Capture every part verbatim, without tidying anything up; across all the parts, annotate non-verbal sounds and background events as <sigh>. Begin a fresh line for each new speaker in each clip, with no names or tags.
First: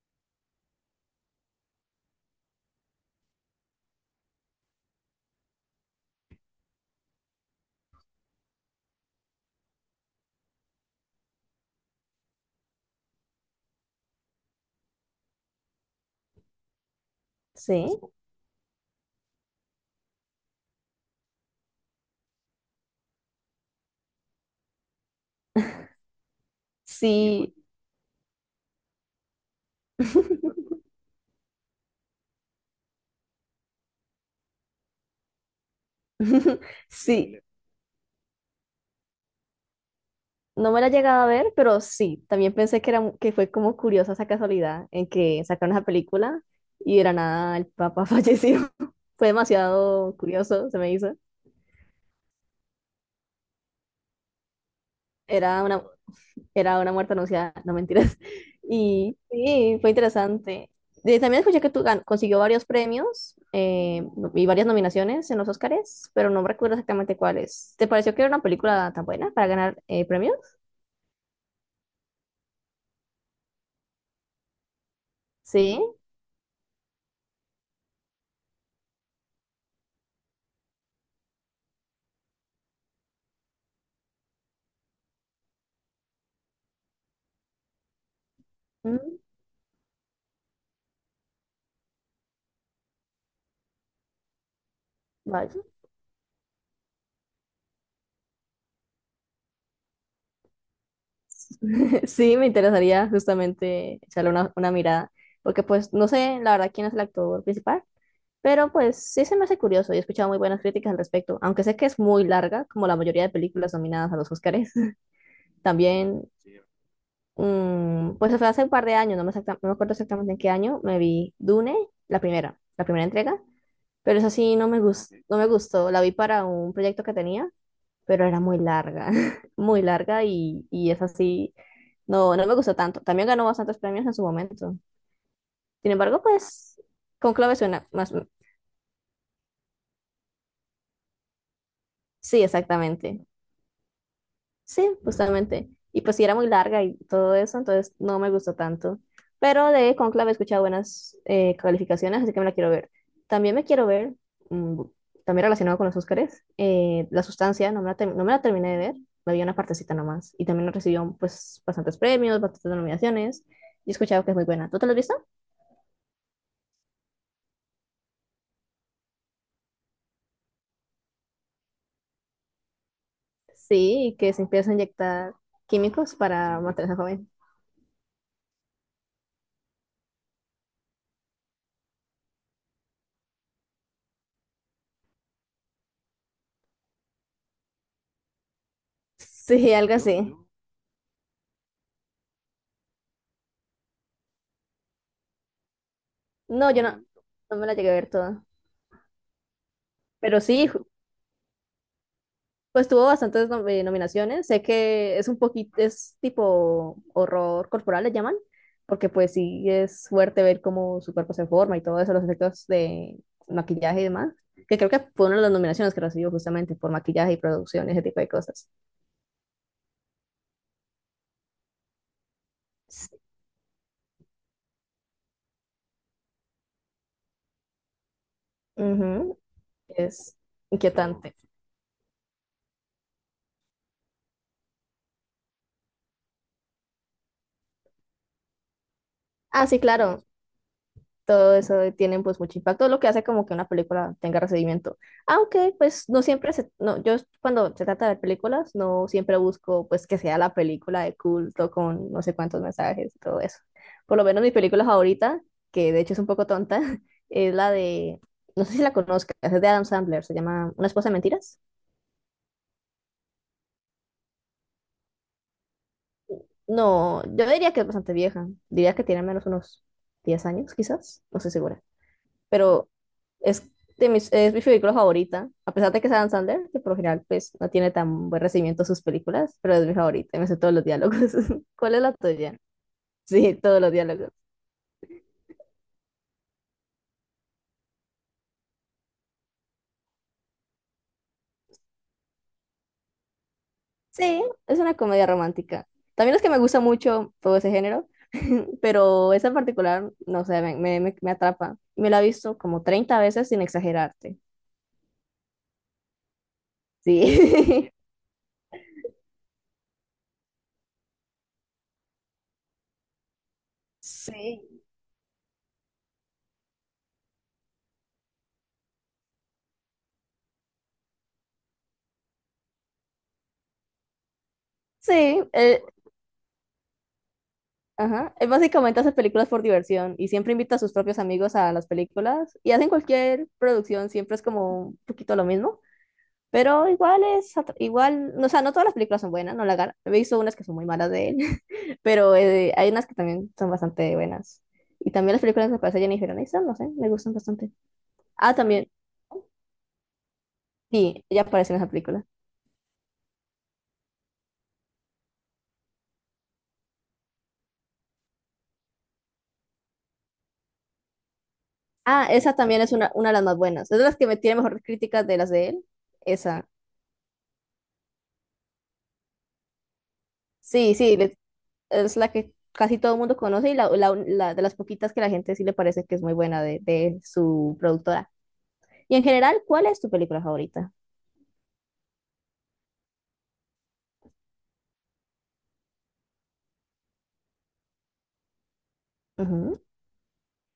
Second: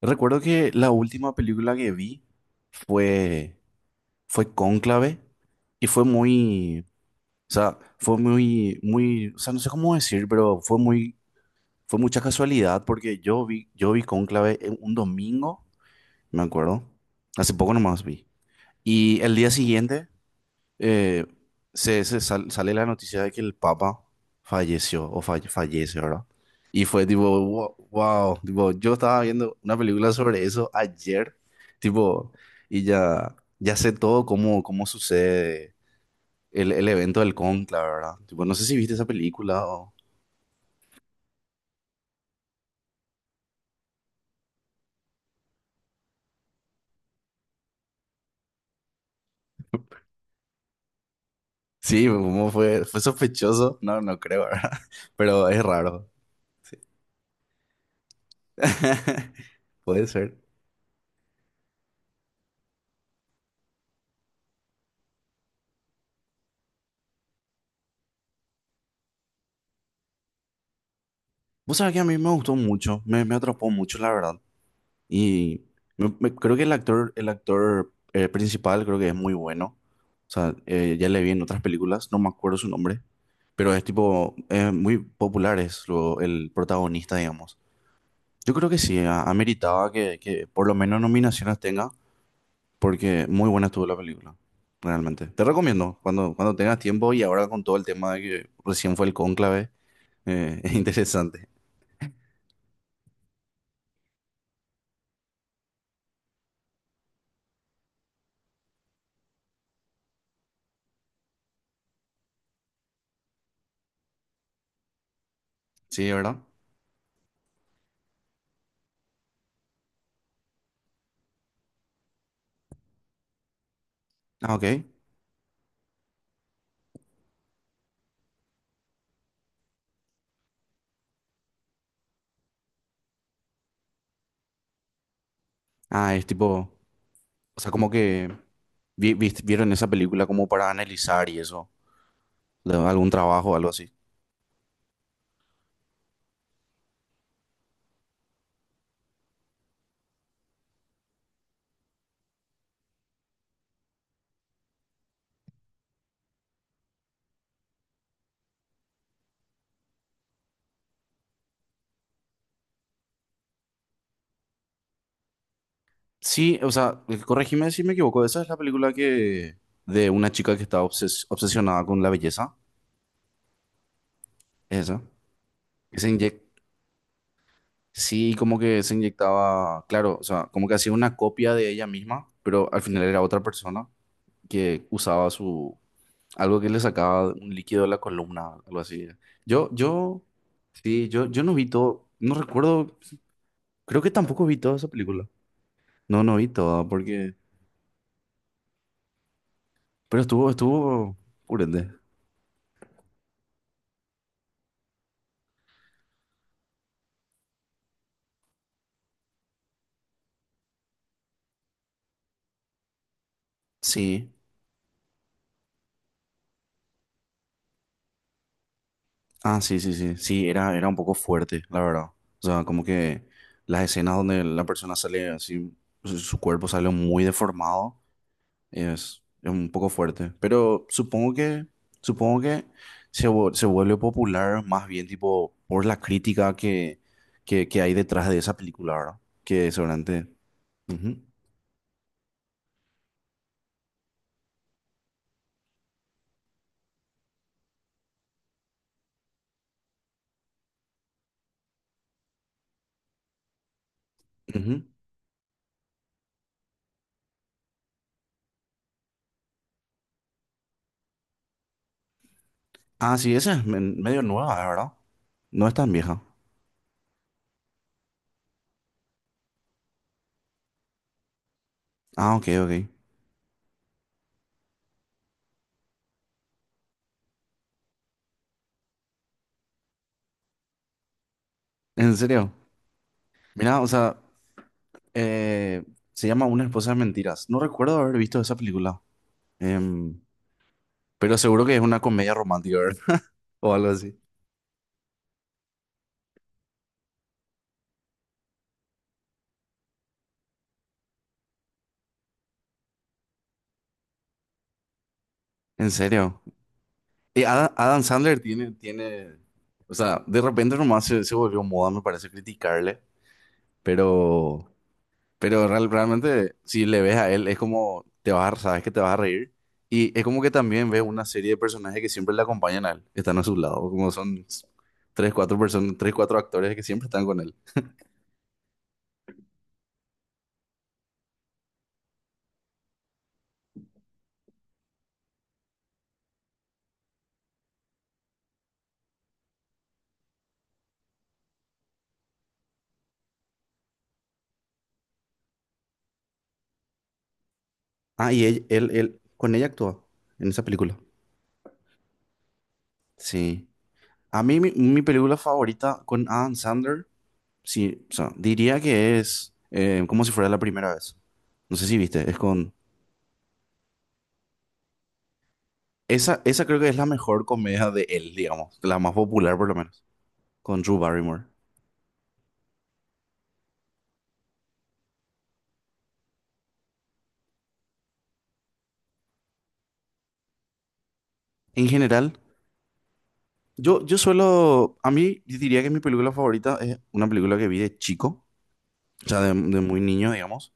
Recuerdo que la última película que vi fue, fue Cónclave y fue muy, o sea, fue muy, muy, o sea, no sé cómo decir, pero fue muy, fue mucha casualidad porque yo vi, yo vi Cónclave en un domingo, me acuerdo, hace poco
Sí,
nomás vi. Y el día siguiente eh, se, se sal- sale la noticia de que el Papa falleció o falle- fallece, ¿verdad? Y fue tipo,
sí,
wow, wow, tipo, yo estaba viendo una película sobre eso ayer, tipo, y ya, ya sé todo cómo, cómo sucede el, el evento del
sí.
conclave, ¿verdad? Tipo, no sé si viste esa película o...
No me la he llegado a ver, pero sí. También pensé que era mu- que fue como curiosa esa casualidad en que sacaron esa película y de la nada el papá <laughs> falleció. Fue
<laughs>
demasiado curioso, se me hizo.
Sí, como fue, fue sospechoso, no, no creo, ¿verdad? <laughs> Pero es
Era una,
raro. Sí.
era una muerte anunciada, no mentiras. <laughs> Y
<laughs>
sí, fue
Puede ser.
interesante. De- también escuché que tú gan- consiguió varios premios eh, no, y varias nominaciones en los Oscars, pero no recuerdo exactamente cuáles. ¿Te pareció que era una película tan buena para ganar eh, premios?
Vos sabés que a mí me gustó mucho, me, me atrapó mucho, la verdad. Y
Sí.
me- me- creo que el actor, el actor eh, principal creo que es muy bueno. O sea, eh, ya le vi en otras películas, no me acuerdo su nombre, pero es tipo, eh, muy popular es lo, el protagonista, digamos. Yo creo que sí,
Mm,
a- ameritaba que, que por lo menos nominaciones tenga, porque muy buena estuvo la película, realmente. Te
vaya.
recomiendo, cuando, cuando tengas tiempo y ahora con todo el tema de que recién fue el cónclave, eh, <laughs> es interesante.
Sí, me interesaría justamente echarle una, una mirada, porque pues no sé la verdad quién es el actor principal, pero pues sí se me hace curioso y he escuchado muy buenas críticas al respecto, aunque sé que es muy larga, como la mayoría de películas nominadas a los Oscars. <laughs>
Sí,
También,
¿verdad?
mm, pues fue hace un par de años, no me, exacta- no me acuerdo exactamente en qué año, me vi Dune, la primera, la primera entrega, pero esa
Ah,
sí
ok.
no me gustó, no me gustó, la vi para un proyecto que tenía pero era muy larga, <laughs> muy larga y, y es así, no, no me gustó tanto. También ganó bastantes premios en su momento. Sin
Ah,
embargo,
es tipo...
pues, Conclave
O sea,
suena
como
más,
que vi- vi- vieron esa película como para analizar y eso,
sí,
de algún
exactamente.
trabajo o algo así.
Sí, justamente. Y pues sí, era muy larga y todo eso, entonces no me gustó tanto. Pero de Conclave he escuchado buenas eh, calificaciones, así que me la quiero ver. También me quiero ver, mm, también relacionado con los Óscares, eh, La Sustancia, no me la, ter- no me la terminé de ver, me vi una partecita nomás. Y también recibió pues bastantes premios, bastantes nominaciones, y he escuchado que es muy buena. ¿Tú te la has visto?
Sí, o sea, eh, corregime si me equivoco, esa es la película que de una chica que está obses- obsesionada con la belleza,
Sí, que se empieza a
¿es esa,
inyectar
que se
químicos
inyec-
para mantenerse joven. <laughs>
sí, como que se inyectaba, claro, o sea, como que hacía una copia de ella misma, pero al final era otra persona que usaba su algo que le sacaba un líquido de la columna, algo así. Yo,
Sí, algo
yo,
así.
sí, yo, yo no vi todo, no recuerdo. Creo que tampoco vi toda esa película. No, no vi
No, yo
toda
no,
porque...
no me la llegué a ver toda.
Pero
Pero
estuvo,
sí,
estuvo... Purete.
pues tuvo bastantes nom- eh, nominaciones. Sé que es un poquito, es tipo horror corporal, le llaman, porque pues sí es fuerte ver cómo su cuerpo se forma y todo eso, los efectos de maquillaje y
Sí.
demás. Que creo que fue una de las nominaciones que recibió justamente por maquillaje y producción, ese tipo de cosas.
Ah, sí, sí, sí. Sí, era, era un poco fuerte, la verdad. O sea, como
Sí,
que las escenas donde la persona sale así, su su cuerpo sale muy deformado, es,
ujú,
es un poco fuerte.
es claro,
Pero supongo
inquietante.
que, supongo que se, vu- se vuelve popular más bien tipo por la crítica que, que, que hay detrás de esa película, ¿verdad?
Ah,
Que
sí, claro,
seguramente... Ujú,
todo eso tienen pues mucho impacto, lo que hace como que una película tenga recibimiento. Aunque pues no siempre se, no, yo cuando se trata de películas no siempre busco pues que sea la película de culto con no sé cuántos mensajes y todo eso. Por lo menos mi
ujú.
película favorita, que de hecho es un poco tonta, <laughs> es la de, no sé si la conozcas, es de Adam Sandler, se llama Una esposa de mentiras.
Ah, sí, esa es men- medio nueva, es verdad. No es tan vieja.
No, yo diría que es bastante vieja, diría que tiene al menos unos diez años quizás, no sé segura.
Ah, ok, ok.
Pero es de mis, es mi película favorita, a pesar de que es Adam Sandler, que por lo general pues no tiene tan buen recibimiento sus películas, pero es mi favorita, y me sé todos los diálogos. <laughs> ¿Cuál es la
En serio.
tuya? Sí,
Mira,
todos
o
los
sea,
diálogos.
eh, se llama Una esposa de mentiras. No recuerdo haber visto esa película. Em, pero seguro que es una comedia romántica, ¿verdad? <laughs> O algo así.
Sí, es una comedia romántica. También es que me gusta mucho todo ese género, <laughs> pero esa en particular, no sé, me, me, me- me atrapa. Me la he visto como treinta veces sin exagerarte.
En serio. Y Adam,
Sí. <laughs>
Adam Sandler tiene, tiene. O sea, de repente nomás se, se volvió moda, me parece, criticarle. Pero.
Sí.
Pero real- realmente, si le ves a él, es como te vas a, sabes que te vas a reír. Y es como que también ves una serie de personajes que siempre le acompañan a él, están a su lado, como son s- tres,
Sí,
cuatro
eh,
personas, tres, cuatro actores que siempre están con él.
ajá, él básicamente hace películas por diversión y siempre invita a sus propios amigos a las películas y hacen cualquier producción, siempre es como un poquito lo mismo, pero igual es, atra- igual, no, o sea, no todas las películas son buenas, no la gana, he visto unas que son muy malas de él, <laughs> pero eh, hay unas que también son bastante buenas. Y también las películas que aparece Jennifer Aniston, no sé, me gustan bastante.
Ah, y
Ah,
él,
también,
él, él- con ella actúa en esa película.
sí, ella aparece en esa película.
Sí. A mí mi, mi película favorita con Adam Sandler, sí, o sea, diría que es eh, como si fuera la primera vez. No sé si
Ah,
viste, es
esa
con...
también es una, una de las más buenas, es de las que me tiene mejores críticas de las de él,
Esa, esa
esa.
creo que es la mejor comedia de él, digamos, la más popular por lo menos. Con
Sí,
Drew
sí, le-
Barrymore.
es la que casi todo el mundo conoce y la, la- la de las poquitas que la gente sí le parece que es muy buena de, de su productora. Y en general, ¿cuál es tu película favorita?
En general, yo, yo suelo, a mí yo diría que mi película favorita es una película que vi de chico, o sea, de, de
Ujú.
muy niño, digamos,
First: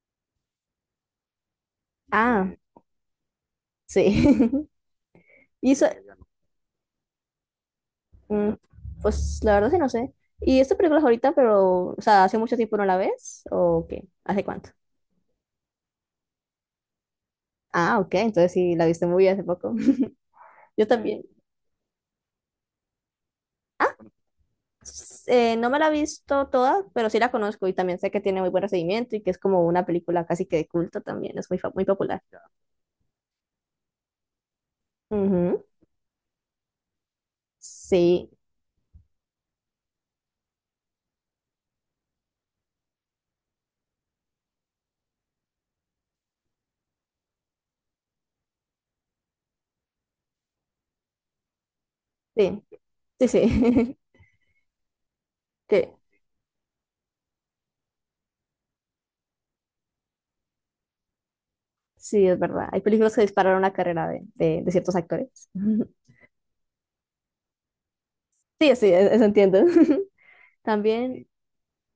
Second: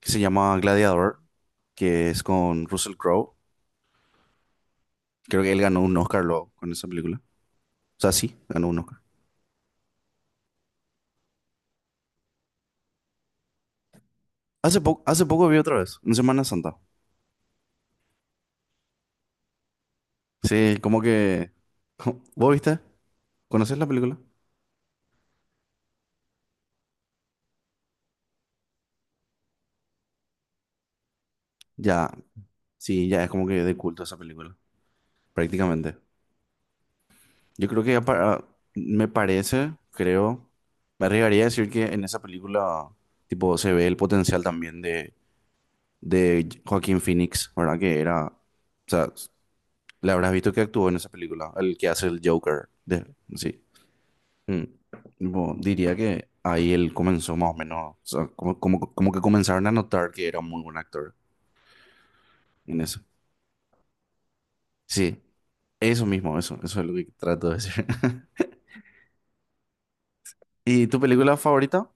que se llama Gladiador, que es
Ah,
con Russell Crowe.
sí. <laughs>
Creo que él
Y
ganó
eso,
un Oscar luego con esa película. O sea, sí,
mm,
ganó un Oscar.
pues la verdad sí no sé. ¿Y esta película favorita, pero, o sea, hace mucho tiempo no la ves? ¿O qué? ¿Hace cuánto?
Hace poco, hace poco vi otra vez, en Semana Santa.
Ah, ok, entonces sí, la viste muy hace poco. <laughs>
Sí,
Yo
como
también.
que... <laughs> ¿Vos viste? ¿Conoces la película?
S- eh, no me la he visto toda, pero sí la conozco y también sé que tiene muy buen recibimiento y que es como una película casi que de culto también, es muy, fa- muy
Ya,
popular.
sí, ya es como que de culto esa película, prácticamente. Yo creo que ya
Sí,
para, me parece, creo, me arriesgaría a decir que en esa película, tipo, se ve el potencial también de, de Joaquín Phoenix, ¿verdad? Que era, o sea, le habrás visto que actuó en esa película, el que hace el
sí,
Joker, de,
sí,
sí.
sí.
Mm. Tipo,
<laughs>
diría
Que
que ahí él comenzó más o menos, o sea, como, como, como que comenzaron a notar que era un muy buen actor
sí, es verdad.
en
Hay
eso.
películas que dispararon la carrera de, de, de ciertos
Sí,
actores.
eso
<laughs>
mismo, eso, eso es lo que trato de decir. <laughs>
Sí, sí, e- eso entiendo. <laughs>
¿Y tu
También,
película favorita?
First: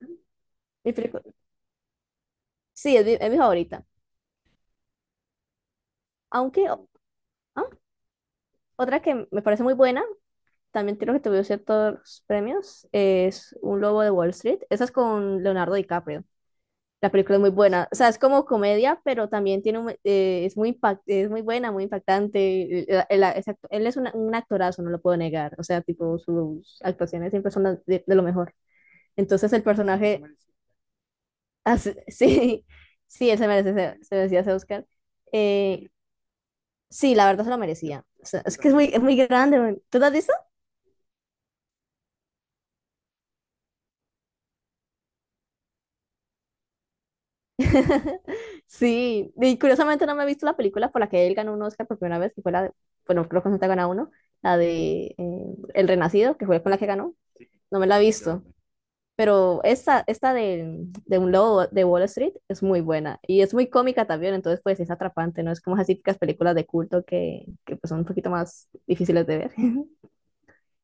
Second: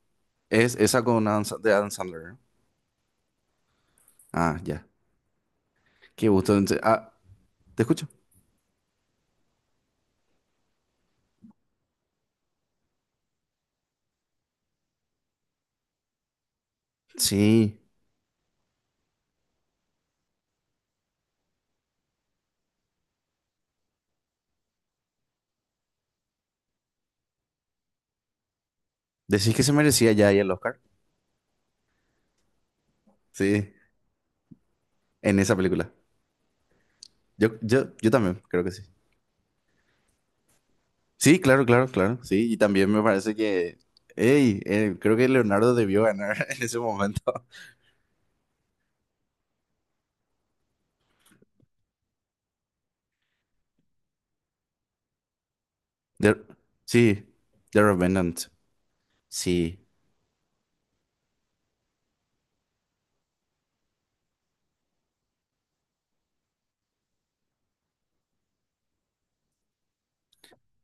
Es
mi
esa
película,
con Adam, Sa- de Adam Sandler. ¿Eh?
sí, es mi, es mi favorita.
Ah, ya. Qué gusto.
Aunque,
Entonces,
o-
ah,
ah,
¿te escucho?
otra que me parece muy buena, también creo que tuvo ciertos premios, es Un Lobo de Wall Street. Esa es con Leonardo DiCaprio. La película es muy
Sí.
buena, o sea, es como comedia, pero también tiene un- eh, es muy impact- es muy buena, muy impactante. El- el- el act- él es una- un actorazo, no lo puedo negar, o sea, tipo sus actuaciones siempre son las de, de lo mejor. Entonces
¿Decís
el
que
sí,
se merecía
personaje,
ya ahí
merece.
el Oscar?
hace- <laughs> sí, sí, él se merece,
Sí,
ese- se, merecía ese Oscar.
en esa
Eh,
película.
sí, la verdad
Yo,
se lo
yo,
merecía.
yo
O
también,
sea, es
creo
que
que
es
sí.
muy, es muy grande, man. ¿Tú te has
Sí, claro, claro, claro. Sí, y también me parece que... Ey, eh, creo que Leonardo debió ganar <laughs> en ese momento.
<laughs> sí, y curiosamente no me he visto la película por la que él ganó un Oscar por primera vez, que fue la de, bueno, creo que no te ha ganado uno, la de eh, El Renacido,
De-
que fue con la que
sí,
ganó, no
The
me la he
Revenant.
visto,
Sí.
pero esta, esta de, de un lobo de Wall Street es muy buena y es muy cómica también, entonces pues es atrapante, ¿no? Es como esas típicas películas de culto que, que pues son un poquito más difíciles de ver. <laughs>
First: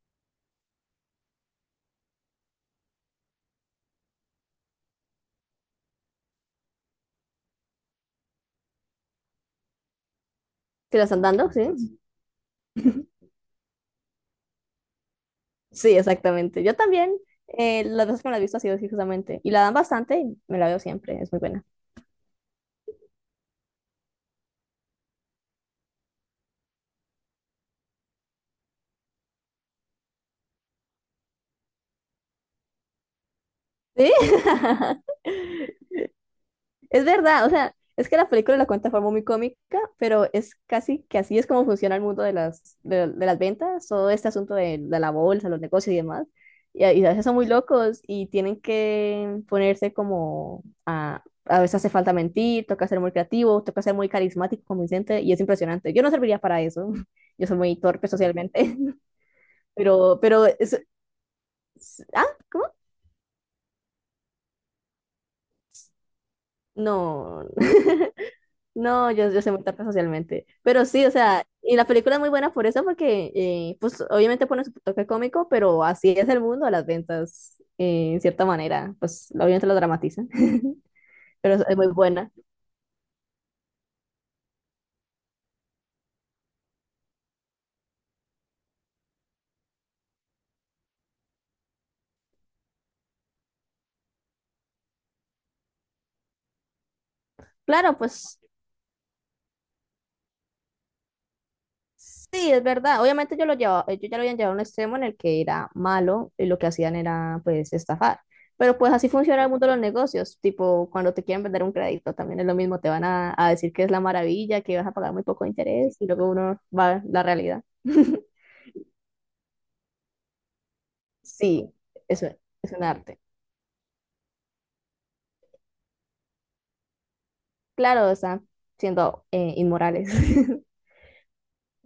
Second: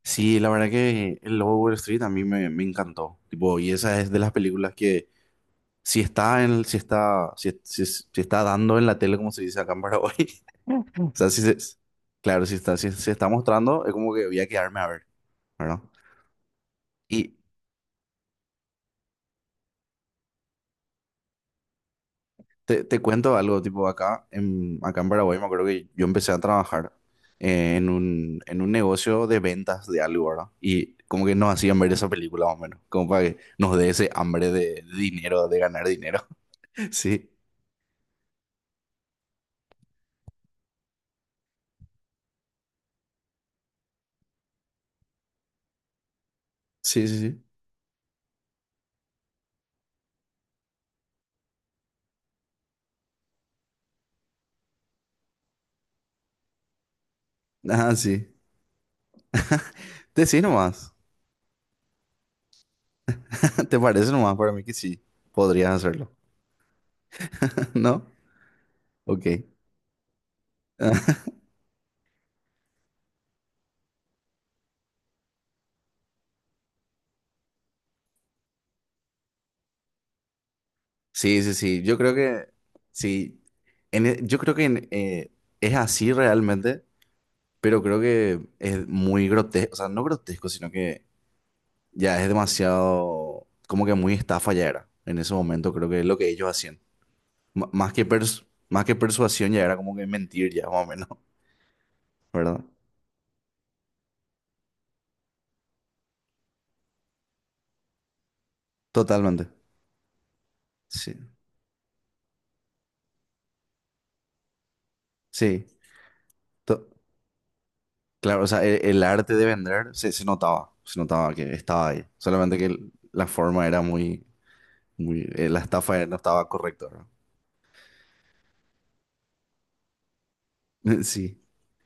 Sí, la verdad que el Lobo de Wall Street a mí me, me encantó. Tipo, y esa es de las películas que si está en, si está, si, si, si está dando en la tele, como se dice acá en Paraguay.
¿Te las
O
están
sea, sí
dando?
se,
Sí,
claro, sí está, sí se está mostrando, es como que voy a quedarme a ver, ¿verdad?
sí, exactamente. Yo también,
Y
eh, las veces que me la he visto ha sido así justamente, y la dan bastante y me la veo siempre, es muy buena.
te, te cuento algo, tipo, acá en, acá en Paraguay me acuerdo que yo empecé a trabajar eh, en un, en un negocio de ventas de algo, ¿verdad? Y como que nos hacían ver esa película más o menos, como para que nos dé ese
Sí,
hambre de, de dinero, de ganar
<laughs>
dinero. <laughs>
es
Sí,
verdad, o sea, es que la película la cuenta de forma muy cómica, pero es casi que así es como funciona el mundo de las, de, de las ventas, todo este asunto de, de la bolsa, los negocios y demás. Y, a y
sí,
a
sí,
veces son
sí.
muy locos y tienen que ponerse como a, a veces hace falta mentir, toca ser muy creativo, toca ser muy carismático, convincente y es impresionante. Yo no serviría para eso, <laughs> yo soy muy
Ah,
torpe
sí.
socialmente, <laughs> pero,
Decí
pero, es-
nomás.
es- ah, ¿cómo?
<laughs> ¿Te parece nomás para mí que sí? Podrías hacerlo,
No,
<laughs> ¿no?
no,
Ok.
yo, yo soy muy tarta socialmente. Pero sí, o
<laughs>
sea, y la película es muy buena por eso, porque eh, pues obviamente pone su toque cómico, pero así es el mundo de las ventas, eh, en cierta manera. Pues obviamente lo dramatizan, <laughs>
Sí, sí,
pero es
sí.
muy
Yo creo
buena.
que sí. En e- yo creo que en, eh, es así realmente, pero creo que es muy grotesco. O sea, no grotesco, sino que ya es demasiado, como que muy estafa ya era. En ese momento creo que es lo que ellos hacían. M- más
Claro,
que
pues
pers- más que persuasión ya era como que mentir ya, <laughs> más o menos, <laughs>
sí, es
¿verdad?
verdad. Obviamente yo lo llevaba, ellos ya lo habían llevado a un extremo en el que era malo y lo que hacían era pues estafar. Pero pues así funciona
Totalmente.
el mundo de los negocios. Tipo,
Sí.
cuando te quieren vender un crédito también es lo mismo. Te van a, a decir que es la maravilla, que vas a pagar muy poco
Sí.
interés y luego uno
To-
va a la realidad. <laughs>
claro, o sea, e- el arte de vender se, se notaba. Se notaba que
Sí,
estaba ahí.
eso
Solamente que
es un
el-
arte.
la forma era muy muy, eh, la estafa no estaba correcta,
Claro, están siendo eh, inmorales. <laughs>
¿no? <laughs> Sí.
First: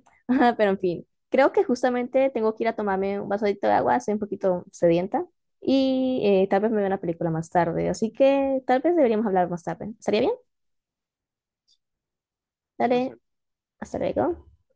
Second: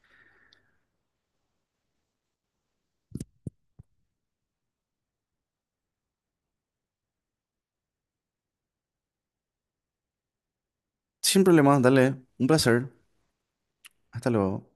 <laughs> Ajá, pero en fin, creo que justamente tengo que ir a tomarme un vasodito de agua, estoy un poquito sedienta y eh, tal vez me vea una película más tarde, así que tal vez deberíamos hablar más tarde. ¿Estaría bien?
Sin problemas, dale. Un placer.
Dale, perfecto, hasta
Hasta
luego.
luego.